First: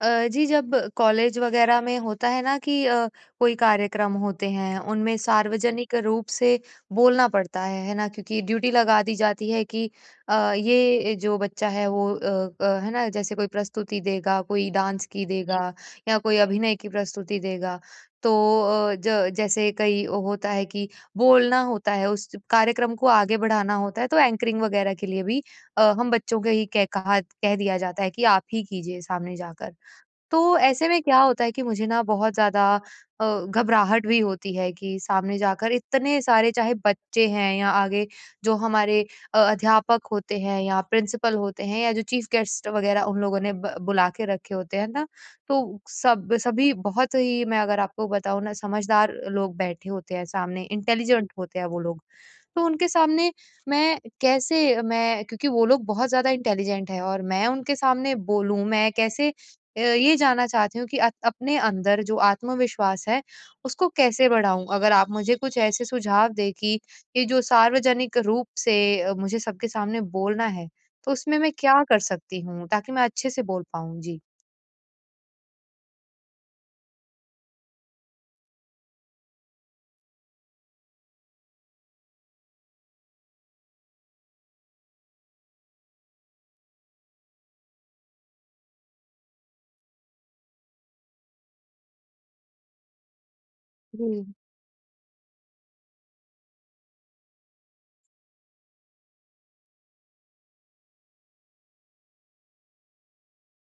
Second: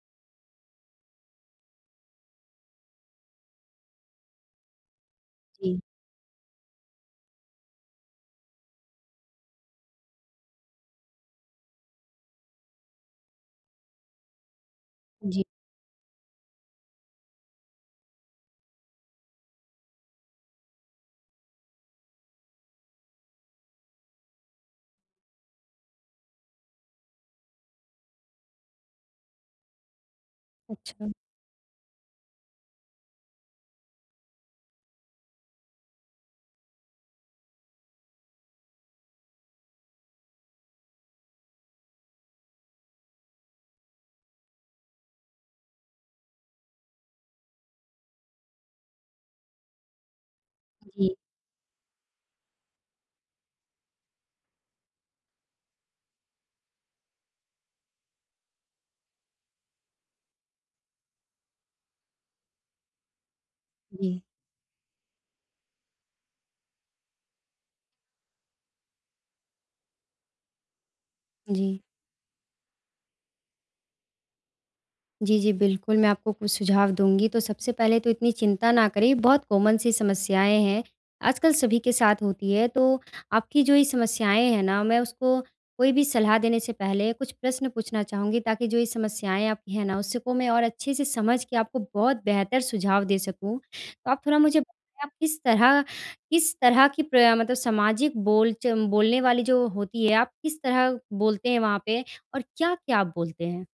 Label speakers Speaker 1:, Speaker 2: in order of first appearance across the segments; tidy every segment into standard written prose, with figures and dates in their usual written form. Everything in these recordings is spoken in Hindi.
Speaker 1: जी, जब कॉलेज वगैरह में होता है ना कि कोई कार्यक्रम होते हैं, उनमें
Speaker 2: जी,
Speaker 1: सार्वजनिक रूप से बोलना पड़ता है ना? क्योंकि ड्यूटी लगा दी जाती है कि ये जो बच्चा है वो है ना? जैसे कोई प्रस्तुति देगा, कोई डांस की,
Speaker 2: जी।
Speaker 1: देगा या कोई अभिनय की प्रस्तुति देगा। तो ज जैसे कई होता है कि बोलना होता है, उस कार्यक्रम को आगे बढ़ाना होता है, तो एंकरिंग वगैरह के लिए भी हम बच्चों के ही कह दिया जाता है कि आप ही कीजिए सामने जाकर। तो ऐसे में
Speaker 2: अच्छा।
Speaker 1: क्या होता है कि मुझे ना बहुत ज़्यादा घबराहट भी होती है कि सामने जाकर इतने सारे चाहे बच्चे हैं या आगे जो हमारे अध्यापक होते हैं या प्रिंसिपल होते हैं या जो चीफ गेस्ट वगैरह उन लोगों ने बुला के रखे होते हैं ना। तो सब सभी बहुत ही, मैं अगर आपको बताऊं ना, समझदार लोग बैठे होते हैं सामने,
Speaker 2: जी,
Speaker 1: इंटेलिजेंट होते हैं वो लोग। तो उनके सामने मैं, क्योंकि वो लोग बहुत ज्यादा इंटेलिजेंट है और मैं उनके सामने बोलूं मैं कैसे, ये जानना चाहती हूँ कि अपने अंदर जो आत्मविश्वास है, उसको
Speaker 2: जी,
Speaker 1: कैसे बढ़ाऊँ? अगर आप मुझे कुछ ऐसे सुझाव दें कि ये जो सार्वजनिक रूप से मुझे सबके सामने बोलना है, तो उसमें मैं
Speaker 2: जी।
Speaker 1: क्या कर सकती हूँ, ताकि मैं अच्छे से बोल पाऊँ?
Speaker 2: जी, जी, बिल्कुल, मैं आपको कुछ सुझाव दूँगी। तो सबसे पहले तो इतनी चिंता ना करें, बहुत कॉमन सी समस्याएँ हैं, आजकल सभी के साथ होती है। तो आपकी जो ये समस्याएँ हैं ना, मैं उसको कोई भी सलाह देने से पहले कुछ प्रश्न पूछना चाहूँगी, ताकि जो ये समस्याएँ आपकी हैं ना, उसको मैं और अच्छे से समझ के आपको बहुत बेहतर सुझाव दे सकूँ। तो आप
Speaker 1: जी।
Speaker 2: थोड़ा मुझे बताएँ, आप किस तरह की प्र मतलब सामाजिक बोलने वाली जो होती है, आप किस तरह बोलते हैं वहाँ पे और क्या-क्या आप बोलते हैं?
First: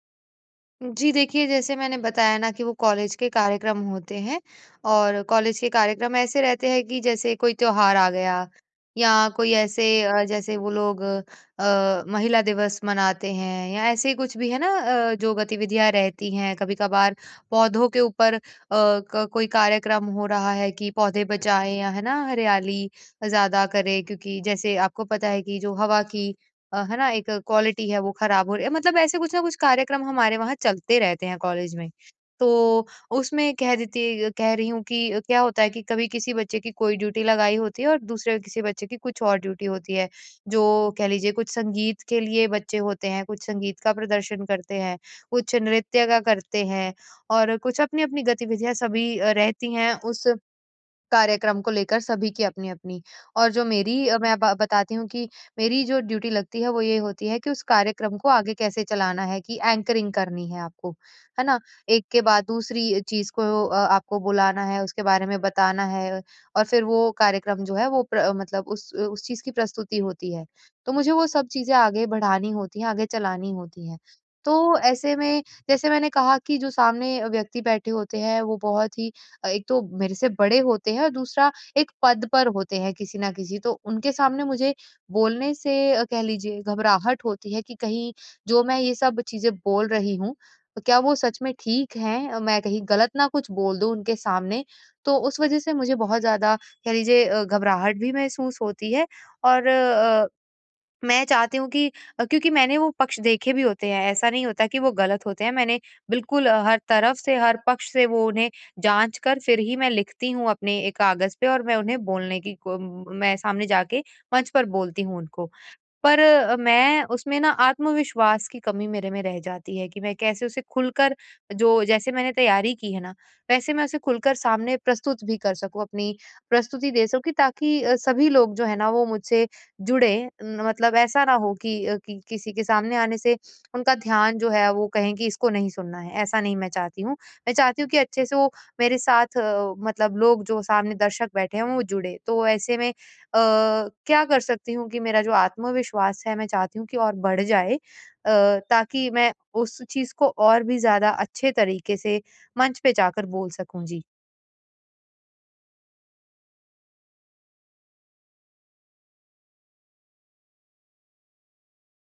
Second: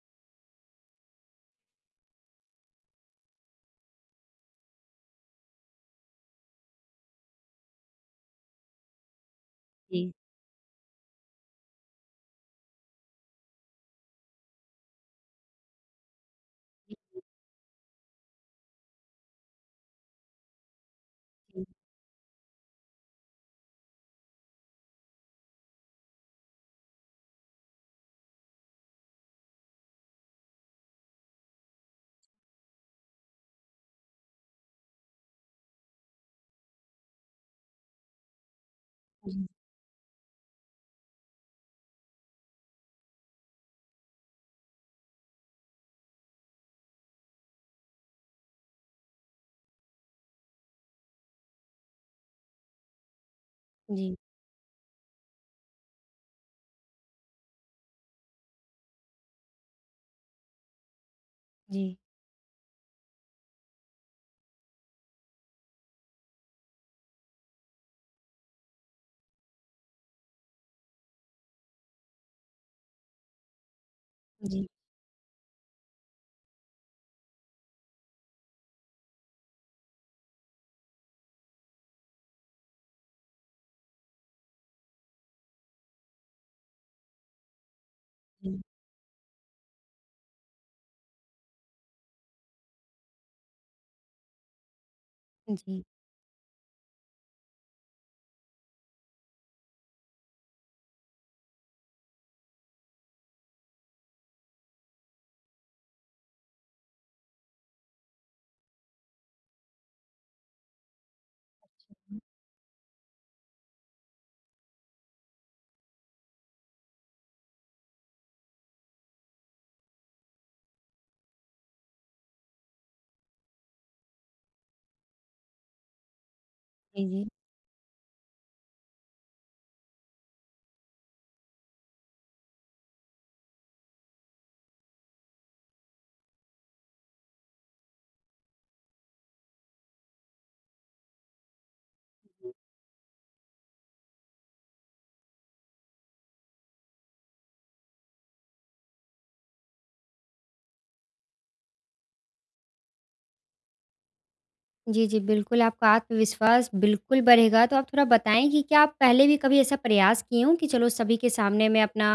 Speaker 1: जी देखिए, जैसे मैंने बताया ना कि वो कॉलेज के कार्यक्रम होते हैं और कॉलेज के कार्यक्रम ऐसे रहते हैं कि जैसे कोई त्योहार आ गया या कोई ऐसे,
Speaker 2: जी।
Speaker 1: जैसे वो लोग महिला दिवस मनाते हैं या ऐसे ही कुछ भी है ना। जो गतिविधियां रहती हैं कभी-कभार पौधों के ऊपर, कोई कार्यक्रम हो रहा है कि पौधे
Speaker 2: जी,
Speaker 1: बचाएं या, है ना, हरियाली ज्यादा करें, क्योंकि जैसे आपको पता है कि जो हवा की है ना, एक क्वालिटी है वो खराब हो रही है। मतलब ऐसे कुछ ना कुछ कार्यक्रम हमारे वहाँ चलते रहते हैं कॉलेज में। तो उसमें कह रही हूँ कि क्या होता है कि कभी किसी बच्चे की कोई ड्यूटी लगाई होती है और दूसरे किसी बच्चे की कुछ और
Speaker 2: जी,
Speaker 1: ड्यूटी होती है। जो कह लीजिए कुछ संगीत के लिए बच्चे होते हैं, कुछ संगीत का प्रदर्शन करते हैं, कुछ नृत्य का करते हैं और कुछ अपनी-अपनी गतिविधियाँ सभी रहती हैं, उस कार्यक्रम को लेकर सभी की अपनी-अपनी। और जो मेरी
Speaker 2: जी,
Speaker 1: मैं ब बताती हूँ कि मेरी जो ड्यूटी लगती है वो ये होती है कि उस कार्यक्रम को आगे कैसे चलाना है, कि एंकरिंग करनी है आपको, है ना?
Speaker 2: जी,
Speaker 1: एक के बाद दूसरी चीज़ को आपको बुलाना है, उसके बारे में बताना है और फिर वो कार्यक्रम जो है वो प्र मतलब उस चीज़ की प्रस्तुति होती है। तो मुझे वो सब चीज़ें आगे बढ़ानी होती हैं, आगे चलानी होती हैं।
Speaker 2: जी,
Speaker 1: तो ऐसे में, जैसे मैंने कहा कि जो सामने व्यक्ति बैठे होते हैं वो बहुत ही एक तो मेरे से बड़े होते हैं और दूसरा एक पद पर होते हैं किसी ना किसी, तो उनके सामने मुझे बोलने से कह लीजिए घबराहट होती है कि कहीं
Speaker 2: जी,
Speaker 1: जो मैं ये सब चीज़ें बोल रही हूँ, क्या वो सच में ठीक हैं? मैं कहीं गलत ना कुछ बोल दूँ उनके सामने, तो उस वज़ह से
Speaker 2: जी,
Speaker 1: मुझे बहुत ज़्यादा, कह लीजिए, घबराहट भी महसूस होती है और मैं चाहती हूँ कि, क्योंकि मैंने वो पक्ष देखे भी होते हैं, ऐसा नहीं होता कि वो गलत होते हैं, मैंने बिल्कुल, हर तरफ से, हर पक्ष से वो उन्हें जाँच कर फिर ही मैं लिखती हूँ अपने एक कागज़ पे और मैं उन्हें बोलने की मैं सामने जाके मंच पर बोलती हूँ उनको। पर मैं उसमें ना आत्मविश्वास की कमी मेरे में रह जाती है कि मैं कैसे उसे खुलकर, जो जैसे मैंने तैयारी की है ना, वैसे मैं उसे खुलकर सामने प्रस्तुत भी कर सकूं, अपनी प्रस्तुति
Speaker 2: जी,
Speaker 1: दे सकूं,
Speaker 2: जी।
Speaker 1: कि ताकि सभी लोग जो है ना वो मुझसे जुड़े, मतलब ऐसा ना हो कि, कि किसी के सामने आने से उनका ध्यान जो है वो कहें कि इसको नहीं सुनना है, ऐसा नहीं मैं चाहती हूँ। मैं चाहती हूँ कि अच्छे से वो मेरे साथ, मतलब लोग जो सामने दर्शक बैठे हैं वो जुड़े। तो ऐसे में अ, क्या कर सकती हूँ कि मेरा जो आत्मविश्वास है मैं चाहती हूँ कि और बढ़ जाए, ताकि मैं उस चीज़ को और भी ज़्यादा अच्छे तरीके से मंच पे जाकर बोल सकूँ। जी।
Speaker 2: जी, जी, बिल्कुल आपका आत्मविश्वास बिल्कुल बढ़ेगा, तो आप थोड़ा बताएँ कि क्या आप पहले भी कभी ऐसा प्रयास किए हों कि चलो सभी के सामने मैं अपना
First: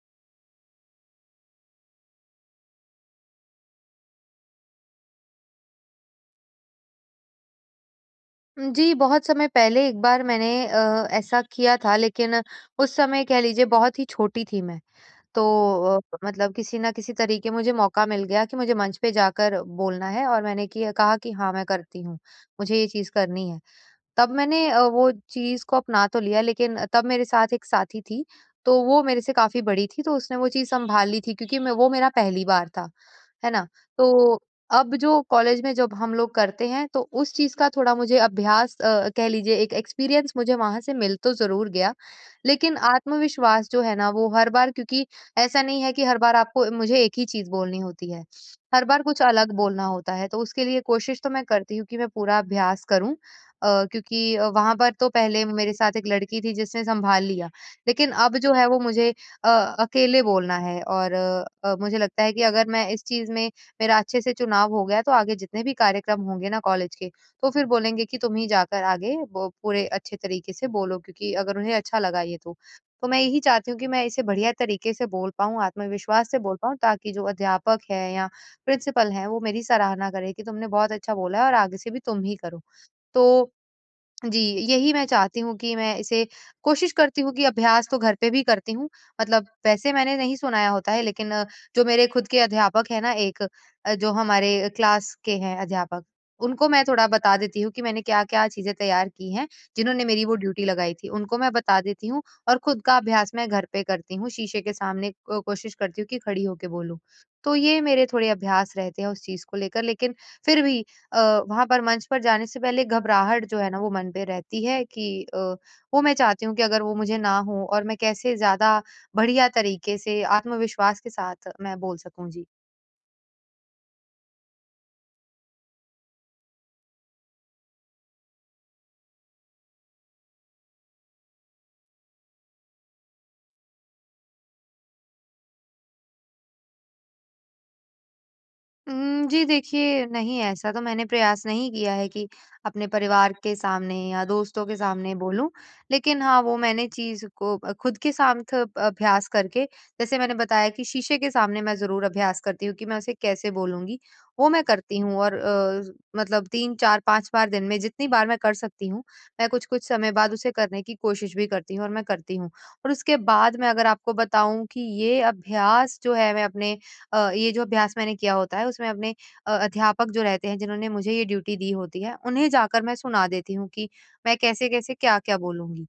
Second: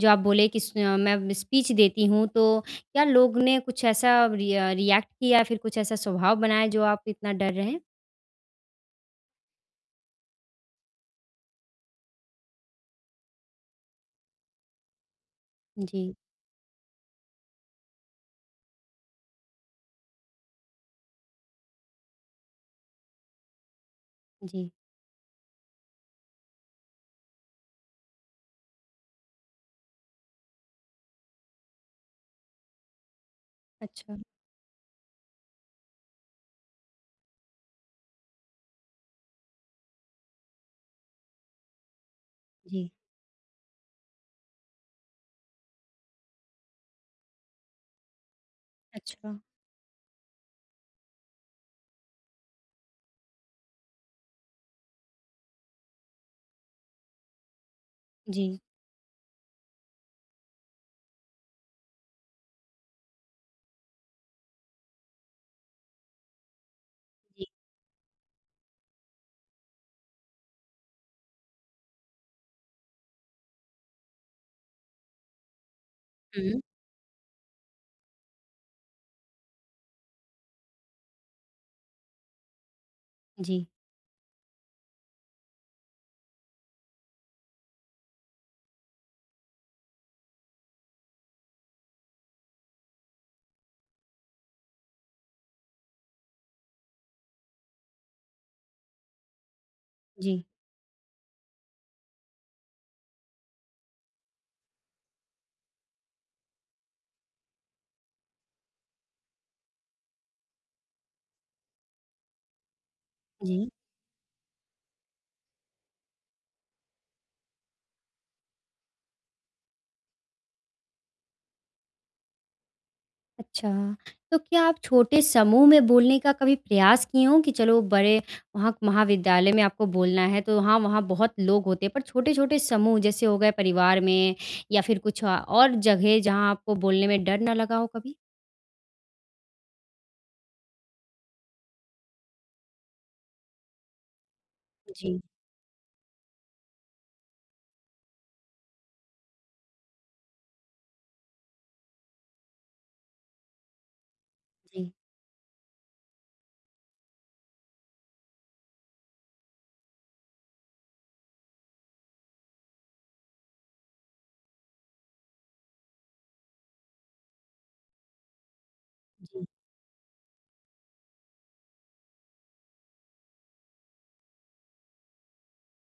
Speaker 2: जो आप बोले कि मैं स्पीच देती हूँ, तो क्या लोग ने कुछ ऐसा रिएक्ट किया या फिर कुछ ऐसा स्वभाव बनाया जो आप इतना डर रहे हैं?
Speaker 1: जी, बहुत समय पहले एक बार मैंने ऐसा किया था, लेकिन उस समय कह लीजिए बहुत ही छोटी थी मैं। तो
Speaker 2: जी,
Speaker 1: मतलब किसी न किसी तरीके मुझे मौका मिल गया कि मुझे मंच पे जाकर बोलना है और मैंने किया कहा कि हाँ, मैं करती हूँ, मुझे ये चीज़ करनी है। तब मैंने
Speaker 2: जी।
Speaker 1: वो चीज़ को अपना तो लिया, लेकिन तब मेरे साथ एक साथी थी, तो वो मेरे से काफ़ी बड़ी थी, तो उसने वो चीज़ सँभाल ली थी क्योंकि मैं, वो, मेरा पहली बार था, है ना?
Speaker 2: अच्छा,
Speaker 1: तो अब जो कॉलेज में जब हम लोग करते हैं तो उस चीज़ का थोड़ा मुझे अभ्यास, कह लीजिए एक एक्सपीरियंस मुझे वहाँ से मिल तो ज़रूर गया, लेकिन
Speaker 2: जी,
Speaker 1: आत्मविश्वास जो है ना वो हर बार, क्योंकि ऐसा नहीं है कि हर बार आपको मुझे एक ही चीज़ बोलनी होती है। हर बार कुछ
Speaker 2: अच्छा,
Speaker 1: अलग बोलना होता है, तो उसके लिए कोशिश तो मैं करती हूँ कि मैं पूरा अभ्यास करूँ, क्योंकि वहाँ पर तो पहले मेरे साथ एक लड़की थी जिसने सँभाल लिया। लेकिन अब जो
Speaker 2: जी,
Speaker 1: है वो मुझे अकेले बोलना है और मुझे लगता है कि अगर मैं इस चीज़ में मेरा अच्छे से चुनाव हो गया तो आगे जितने भी कार्यक्रम होंगे ना कॉलेज के,
Speaker 2: जी,
Speaker 1: तो फिर बोलेंगे कि तुम ही जाकर आगे वो पूरे अच्छे तरीके से बोलो, क्योंकि अगर उन्हें अच्छा लगा ये तो। तो मैं यही चाहती हूँ कि मैं इसे बढ़िया तरीके से बोल पाऊँ, आत्मविश्वास से बोल
Speaker 2: हुँ,
Speaker 1: पाऊँ, ताकि जो अध्यापक है या प्रिंसिपल हैं वो मेरी सराहना करें कि तुमने बहुत अच्छा बोला है और आगे से भी तुम ही करो। तो
Speaker 2: जी,
Speaker 1: जी, यही मैं चाहती हूँ कि मैं इसे, कोशिश करती हूँ कि अभ्यास तो घर पे भी करती हूँ। मतलब वैसे मैंने नहीं सुनाया होता है, लेकिन जो मेरे खुद के अध्यापक हैं ना एक, जो हमारे क्लास के हैं अध्यापक, उनको मैं थोड़ा बता देती हूँ कि मैंने क्या-क्या चीज़ें तैयार की हैं, जिन्होंने मेरी वो
Speaker 2: जी,
Speaker 1: ड्यूटी लगाई थी। उनको मैं बता देती हूँ और खुद का अभ्यास मैं घर पे करती हूँ, शीशे के सामने को कोशिश करती हूँ कि खड़ी होके बोलूँ। तो ये मेरे थोड़े अभ्यास रहते हैं उस चीज़ को लेकर, लेकिन फिर भी वहाँ पर मंच पर जाने से पहले घबराहट जो है
Speaker 2: जी।
Speaker 1: ना वो मन पे रहती है कि, अ, वो मैं चाहती हूँ कि अगर वो मुझे ना हो और मैं कैसे ज़्यादा बढ़िया तरीके से आत्मविश्वास के साथ मैं बोल सकूँ। जी।
Speaker 2: अच्छा, तो क्या आप छोटे समूह में बोलने का कभी प्रयास किए हों कि चलो बड़े वहाँ महाविद्यालय में आपको बोलना है तो हाँ, वहाँ बहुत लोग होते हैं पर छोटे-छोटे समूह जैसे हो गए परिवार में या फिर कुछ और जगह जहाँ आपको बोलने में डर ना लगा हो कभी?
Speaker 1: जी देखिए, नहीं, ऐसा तो मैंने प्रयास नहीं किया है कि अपने परिवार के सामने या दोस्तों के सामने
Speaker 2: जी,
Speaker 1: बोलूँ। लेकिन हाँ, वो मैंने चीज़ को खुद के साथ अभ्यास करके, जैसे मैंने बताया कि शीशे के सामने मैं ज़रूर अभ्यास करती हूँ कि मैं उसे कैसे बोलूँगी, वो मैं
Speaker 2: जी,
Speaker 1: करती हूँ और मतलब 3, 4, 5 बार दिन में, जितनी बार मैं कर सकती हूँ, मैं कुछ-कुछ समय बाद उसे करने की कोशिश भी करती हूँ और मैं करती हूँ। और उसके बाद मैं, अगर आपको बताऊँ कि ये अभ्यास जो है मैं अपने ये जो अभ्यास मैंने किया होता है उसमें अपने
Speaker 2: जी।
Speaker 1: अध्यापक जो रहते हैं, जिन्होंने मुझे ये ड्यूटी दी होती है, उन्हें जाकर मैं सुना देती हूँ कि मैं कैसे-कैसे क्या-क्या बोलूँगी।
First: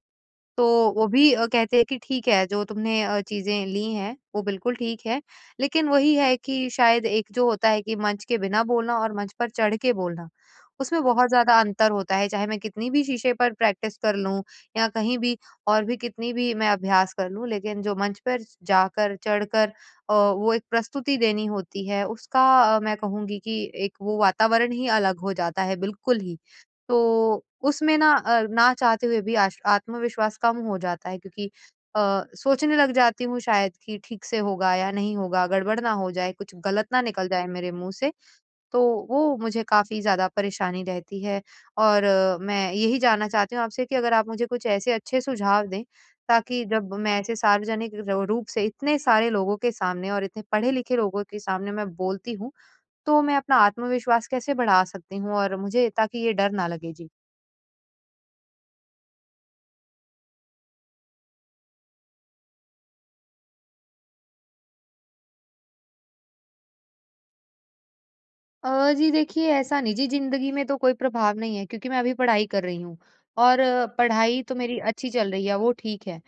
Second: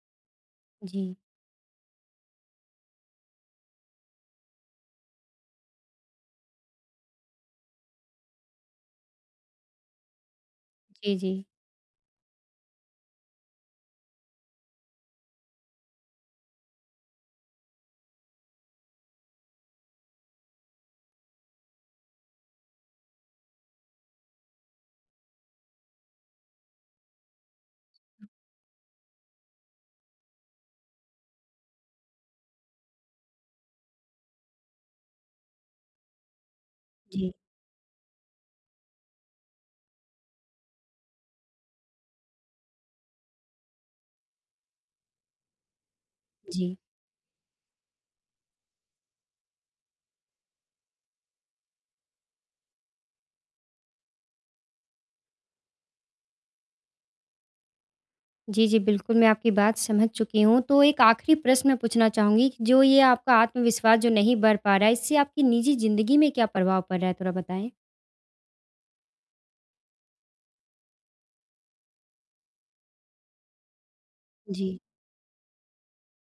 Speaker 1: तो
Speaker 2: जी,
Speaker 1: वो
Speaker 2: जी,
Speaker 1: भी कहते हैं कि ठीक है, जो तुमने चीज़ें ली हैं, वो बिल्कुल ठीक है। लेकिन वही है कि शायद एक जो होता है कि मंच के बिना बोलना और मंच पर चढ़ के बोलना, उसमें बहुत
Speaker 2: जी।
Speaker 1: ज़्यादा अंतर होता है। चाहे मैं कितनी भी शीशे पर प्रैक्टिस कर लूँ या कहीं भी और भी कितनी भी मैं अभ्यास कर लूँ, लेकिन जो मंच पर जाकर, चढ़कर वो एक प्रस्तुति देनी होती है, उसका, मैं कहूँगी कि एक वो वातावरण ही अलग हो जाता है, बिल्कुल ही। तो उसमें ना, ना चाहते हुए भी आश आत्मविश्वास कम हो जाता है क्योंकि सोचने लग जाती हूँ शायद कि ठीक से होगा या नहीं होगा, गड़बड़ ना हो जाए, कुछ गलत ना निकल
Speaker 2: जी,
Speaker 1: जाए मेरे मुँह से, तो वो मुझे काफ़ी ज़्यादा परेशानी रहती है। और मैं यही जानना चाहती हूँ आपसे कि अगर आप मुझे कुछ ऐसे अच्छे सुझाव दें, ताकि
Speaker 2: जी।
Speaker 1: जब मैं ऐसे सार्वजनिक र रूप से इतने सारे लोगों के सामने और इतने पढ़े-लिखे लोगों के सामने मैं बोलती हूँ, तो मैं अपना आत्मविश्वास कैसे बढ़ा सकती हूँ और मुझे ताकि ये डर ना लगे? जी।
Speaker 2: जी, जी, बिल्कुल मैं आपकी बात समझ चुकी हूँ। तो एक आखिरी प्रश्न मैं पूछना चाहूँगी कि जो ये आपका आत्मविश्वास जो नहीं बढ़ पा रहा है इससे आपकी निजी ज़िंदगी में क्या प्रभाव पड़ रहा है थोड़ा बताएँ?
Speaker 1: जी देखिए, ऐसा निजी ज़िंदगी में तो कोई प्रभाव नहीं है क्योंकि मैं अभी पढ़ाई कर रही हूँ और पढ़ाई तो मेरी
Speaker 2: जी।
Speaker 1: अच्छी चल रही है, वो ठीक है।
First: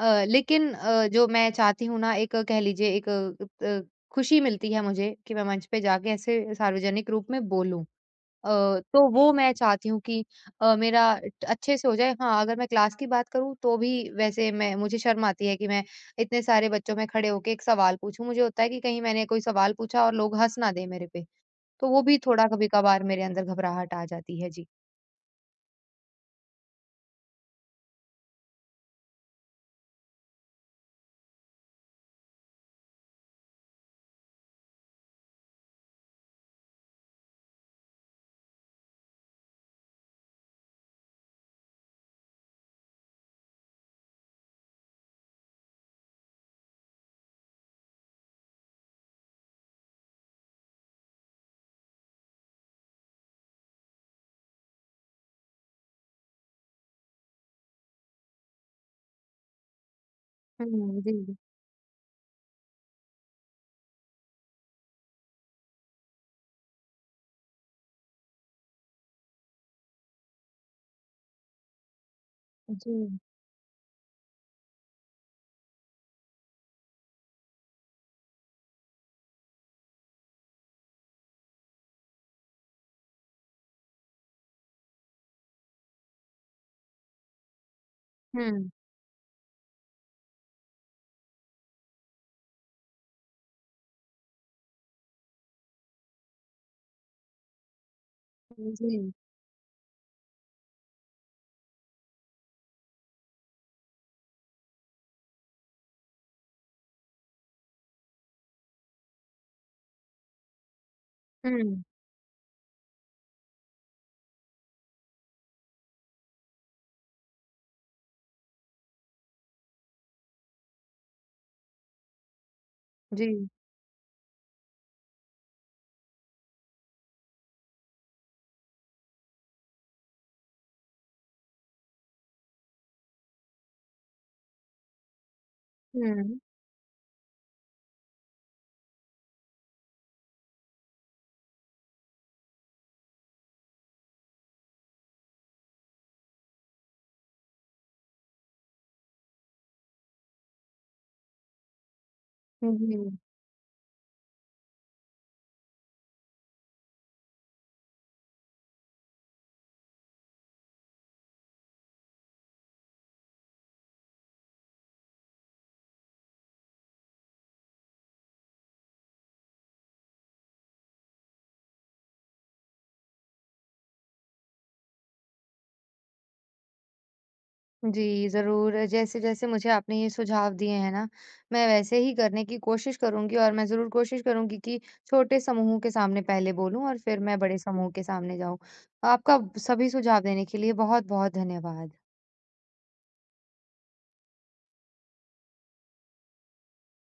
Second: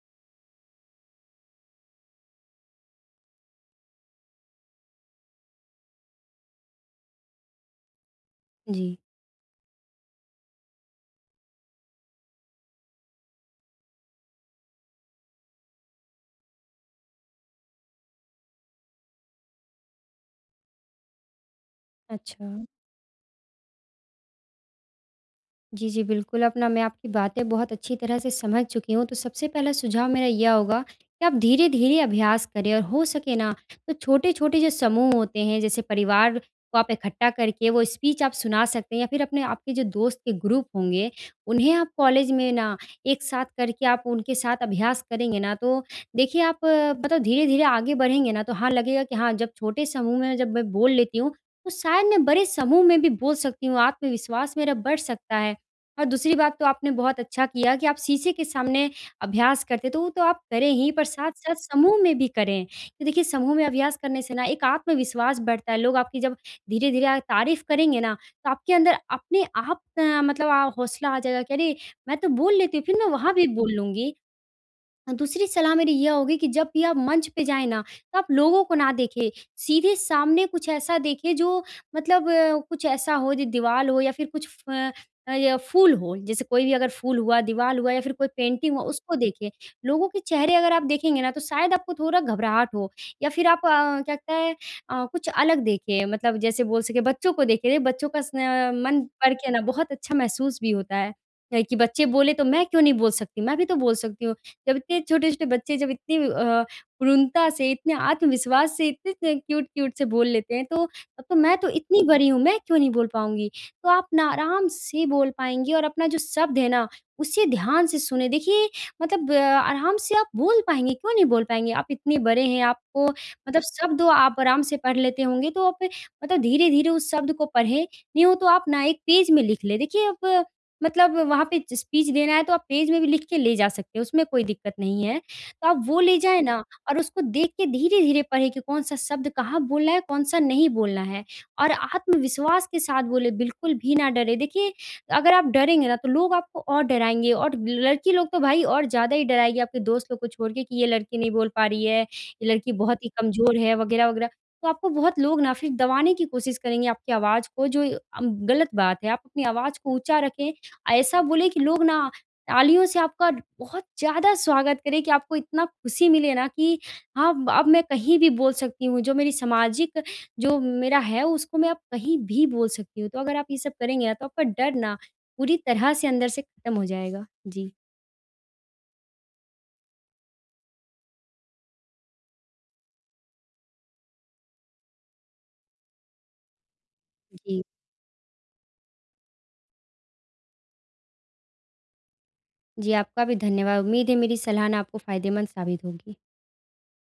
Speaker 1: लेकिन जो मैं चाहती हूँ ना, एक कह लीजिए एक, खुशी मिलती है मुझे कि मैं मंच पे जाके ऐसे सार्वजनिक रूप में बोलूं। अ,
Speaker 2: जी।
Speaker 1: तो वो मैं चाहती हूँ कि मेरा अच्छे से हो जाए। हाँ, अगर मैं क्लास की बात करूँ तो भी वैसे मैं, मुझे शर्म आती है कि मैं इतने सारे बच्चों में खड़े होके एक सवाल पूछूं, मुझे होता है कि कहीं मैंने कोई सवाल पूछा और लोग हंस ना दे मेरे पे, तो वो भी थोड़ा
Speaker 2: अच्छा।
Speaker 1: कभी-कभार मेरे अंदर घबराहट आ जाती है। जी।
Speaker 2: जी, जी, बिल्कुल, अब ना मैं आपकी बातें बहुत अच्छी तरह से समझ चुकी हूँ, तो सबसे पहला सुझाव मेरा ये होगा कि आप धीरे-धीरे अभ्यास करें और हो सके ना, तो छोटे-छोटे जो समूह होते हैं, जैसे परिवार को आप इकट्ठा करके वो स्पीच आप सुना सकते हैं या फिर अपने आपके जो दोस्त के ग्रुप होंगे, उन्हें आप कॉलेज में ना एक साथ करके आप उनके साथ अभ्यास करेंगे ना, तो देखिए आप मतलब धीरे-धीरे आगे बढ़ेंगे ना, तो हाँ, लगेगा कि हाँ, जब छोटे समूह में जब मैं बोल लेती हूँ, तो शायद मैं बड़े समूह में भी बोल सकती हूँ, आत्मविश्वास मेरा बढ़ सकता है। और दूसरी बात तो आपने बहुत अच्छा किया कि आप शीशे के सामने अभ्यास करते तो वो तो आप करें ही
Speaker 1: हुँ,
Speaker 2: पर
Speaker 1: जी, जी।
Speaker 2: साथ-साथ समूह में भी करें। तो देखिए समूह में अभ्यास करने से ना एक आत्मविश्वास बढ़ता है, लोग आपकी जब धीरे-धीरे आ तारीफ़ करेंगे ना तो आपके अंदर अपने आप मतलब आ हौसला आ जाएगा कि अरे! मैं तो बोल लेती हूँ फिर मैं वहाँ भी बोल लूँगी। दूसरी सलाह मेरी ये होगी कि जब भी आप मंच पे जाएँ ना, तो आप लोगों को ना देखें, सीधे सामने कुछ ऐसा देखें जो मतलब कुछ ऐसा हो जो दीवाल हो या फिर कुछ या फूल हो, जैसे कोई भी अगर फूल हुआ, दीवाल हुआ या फिर कोई
Speaker 1: हुँ।
Speaker 2: पेंटिंग हुआ, उसको देखें। लोगों के चेहरे अगर आप देखेंगे ना, तो शायद आपको थोड़ा घबराहट हो या फिर आप क्या कहते हैं कुछ अलग देखें, मतलब जैसे बोल सकें बच्चों को देखें, बच्चों का
Speaker 1: जी।
Speaker 2: मन पढ़ के ना बहुत अच्छा महसूस भी होता है। कि बच्चे बोले तो मैं क्यों नहीं बोल सकती? मैं भी तो बोल सकती हूँ। जब इतने छोटे-छोटे बच्चे जब इतनी पूर्णता से, इतने आत्मविश्वास से, इतने-इतने क्यूट-क्यूट से बोल लेते हैं, तो तब तो मैं तो
Speaker 1: हुँ,
Speaker 2: इतनी बड़ी हूँ, मैं क्यों नहीं बोल पाऊँगी? तो आप ना आराम से बोल पाएँगी और अपना जो शब्द है ना, उसे ध्यान से सुनें। देखिए, मतलब आराम से आप बोल पाएँगे, क्यों नहीं बोल पाएँगे? आप इतने बड़े हैं, आपको
Speaker 1: जी।
Speaker 2: मतलब शब्द आप आराम से पढ़ लेते होंगे, तो आप मतलब धीरे-धीरे उस शब्द को पढ़ें, नहीं हो तो आप ना एक पेज में लिख लें। देखिए, आप मतलब वहाँ पे ज स्पीच देना है तो आप पेज में भी लिख के ले जा सकते हो, उसमें कोई दिक्कत नहीं है। तो आप वो ले जाएँ ना और उसको देख के धीरे-धीरे पढ़ें कि कौन-सा शब्द कहाँ बोलना है, कौन-सा नहीं बोलना है और आत्मविश्वास के साथ बोलें, बिल्कुल भी ना डरें। देखिए, अगर आप डरेंगे ना तो लोग आपको और डराएँगे और लड़की लोग तो भाई और ज़्यादा ही डराएगी आपके दोस्त लोग को छोड़ के कि ये लड़की नहीं बोल पा रही है, ये लड़की
Speaker 1: हुँ,
Speaker 2: बहुत ही
Speaker 1: जी।
Speaker 2: कमज़ोर है वग़ैरह-वग़ैरह। तो आपको बहुत लोग ना फिर दबाने की कोशिश करेंगे आपकी आवाज़ को जो गलत बात है। आप अपनी आवाज़ को ऊँचा रखें ऐसा बोले कि लोग ना तालियों से आपका बहुत ज़्यादा स्वागत करें कि आपको इतना खुशी मिले ना कि हाँ, अब मैं कहीं भी बोल सकती हूँ, जो मेरी सामाजिक जो मेरा है उसको मैं अब कहीं भी बोल सकती हूँ। तो अगर आप ये सब करेंगे ना तो आपका डर ना पूरी तरह से अंदर से खत्म हो जाएगा। जी।
Speaker 1: जी, ज़रूर। जैसे-जैसे मुझे आपने ये सुझाव दिए हैं ना, मैं वैसे ही करने की कोशिश करूँगी और मैं ज़रूर कोशिश करूँगी कि छोटे समूहों के सामने पहले बोलूँ और फिर मैं बड़े
Speaker 2: जी।
Speaker 1: समूह के सामने जाऊँ। आपका सभी सुझाव देने के लिए बहुत-बहुत धन्यवाद।
Speaker 2: जी, आपका भी धन्यवाद। उम्मीद है मेरी सलाह ना आपको फ़ायदेमंद साबित होगी।